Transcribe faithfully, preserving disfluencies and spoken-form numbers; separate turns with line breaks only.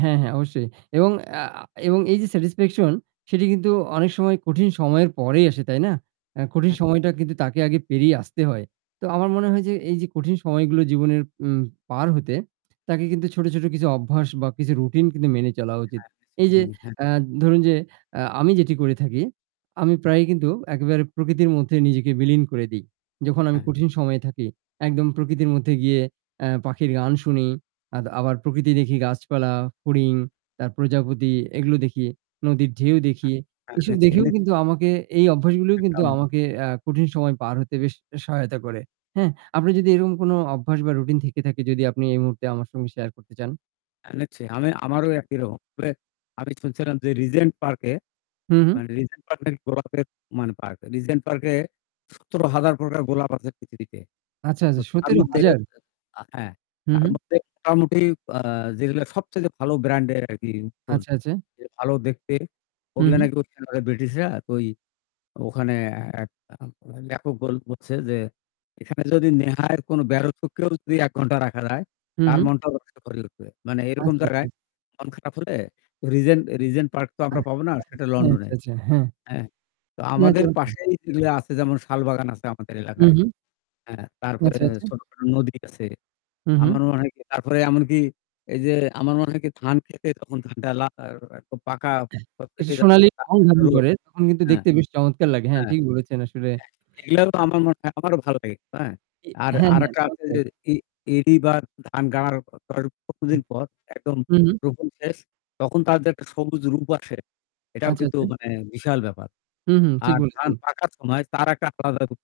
হ্যাঁ, হ্যাঁ, অবশ্যই। এবং অ্যা আ এবং এই যে স্যাটিসফ্যাকশন, সেটি কিন্তু অনেক সময় কঠিন সময়ের পরেই আসে। তাই না? আ কঠিন
[unintelligible]
সময়টা কিন্তু তাকে আগে পেরিয়ে আসতে হয়। তো আমার মনে হয় যে এই যে কঠিন সময়গুলো জীবনের উম পার হতে তাকে কিন্তু ছোট, ছোট কিছু অভ্যাস বা কিছু রুটিন কিন্তু মেনে চলা
হ্যাঁ,
উচিত।
হ্যাঁ, হইসে।
এই যে
হ্যাঁ, হ্যাঁ।
আ ধরুন যে আ আমি যেটি করে থাকি, আমি প্রায়ই কিন্তু একেবারে প্রকৃতির মধ্যে নিজেকে বিলীন করে দিই। যখন আমি
হ্যাঁ।
কঠিন সময়ে থাকি একদম প্রকৃতির মধ্যে গিয়ে অ্যা পাখির গান শুনি, আদ আবার প্রকৃতি দেখি, গাছপালা, ফড়িং, তার প্রজাপতি এগুলো দেখি। নদীর ঢেউ
আ
দেখি।
হ্যাঁ।
এসব
এনেছি,
দেখেও
এনেছি।
কিন্তু আমাকে এই অভ্যাসগুলোই
একটা
কিন্তু
উ
আমাকে অ্যা কঠিন সময় পার হতে বেশ সহায়তা করে। হ্যাঁ? আপনার যদি এরকম কোনো অভ্যাস বা রুটিন থেকে থাকে, যদি আপনি এই মুহূর্তে আমার সঙ্গে শেয়ার করতে চান।
এনেছি। আমি আমারও একই রকম। প্রে আমি শুনছিলাম যে রিজেন্ট পার্কে
হুম, হু।
মানে রিজেন্ট পার্কের গোলাপের মানে পার্ক। রিজেন্ট পার্কে সতেরো হাজার প্রকার গোলাপ আছে পৃথিবীতে।
আচ্ছা,
তো
আচ্ছা।
তার
সতেরো
মধ্যে এ
হাজার!
আ হ্যাঁ।
হুম,
তার
হু।
মধ্যে মোটামুটি আ যেগুলা সবচাইতে ভালো ব্র্যান্ডের আরকি ফুল,
আচ্ছা, আচ্ছা।
যে ভালো দেখতে,
হুম,
ওগুলা
হু।
নাকি ওইখানে ওরা ব্রিটিশরা ওই ওখানে এ আ ওরা লেখক বল বলছে যে, "এখানে যদি নেহায় কোনো ব্যর্থকেও যদি এক ঘণ্টা রাখা যায়,
হুম,
তার
হু।
মনটাও [unintelligible] ভরে উঠবে।" মানে এরকম
আচ্ছা,
জায়গায়
আচ্ছা।
মন খারাপ হলে রিজেন রিজেন্ট পার্ক তো আমরা
আচ্ছা,
পাব না সেটা
আচ্ছা,
লন্ডনে।
আচ্ছা, আচ্ছা। হ্যাঁ।
হ্যাঁ? তো
না,
আমাদের
চমৎকার।
পাশেই যেগুলি আছে, যেমন; শাল বাগান আছে আমাদের
হু,
এলাকায়।
হুম।
হ্যাঁ। তারপরে
আচ্ছা, আচ্ছা।
ছোট নদী আছে।
হুম, হু।
আমার মনে হয় কী তারপরে এমনকি এই যে আমার মনে হয় কী, ধান খেতে যখন ধানটা লাগায় ওরা, তো পাকা
এটা
পেকে যাচ্ছে।
সোনালি রং ধারণ
[unintelligible]
করে, তখন কিন্তু
হ্যাঁ। হ্যাঁ।
দেখতে বেশ চমৎকার লাগে। হ্যাঁ,
হ্যাঁ,
ঠিক বলেছেন আসলে।
এগুলাও আমার মনে হয় আমারও ভাল লাগে। হ্যাঁ?
ই
আর
হ্যাঁ, হ্যাঁ।
আরেকটা আছে
চমৎকার।
যে ই ইরি বার ধান গড়ার
হুম,
কতদিন পর একদম
হু।
রোপণ শেষ, তখন তাদের একটা সবুজ রূপ আসে। এটাও
আচ্ছা,
কিন্তু
আচ্ছা।
মানে বিশাল ব্যাপার।
হুম, হুম। ঠিক
আর ধান
বলেছেন।
পাকার সময় তার একটা আলাদা রূপ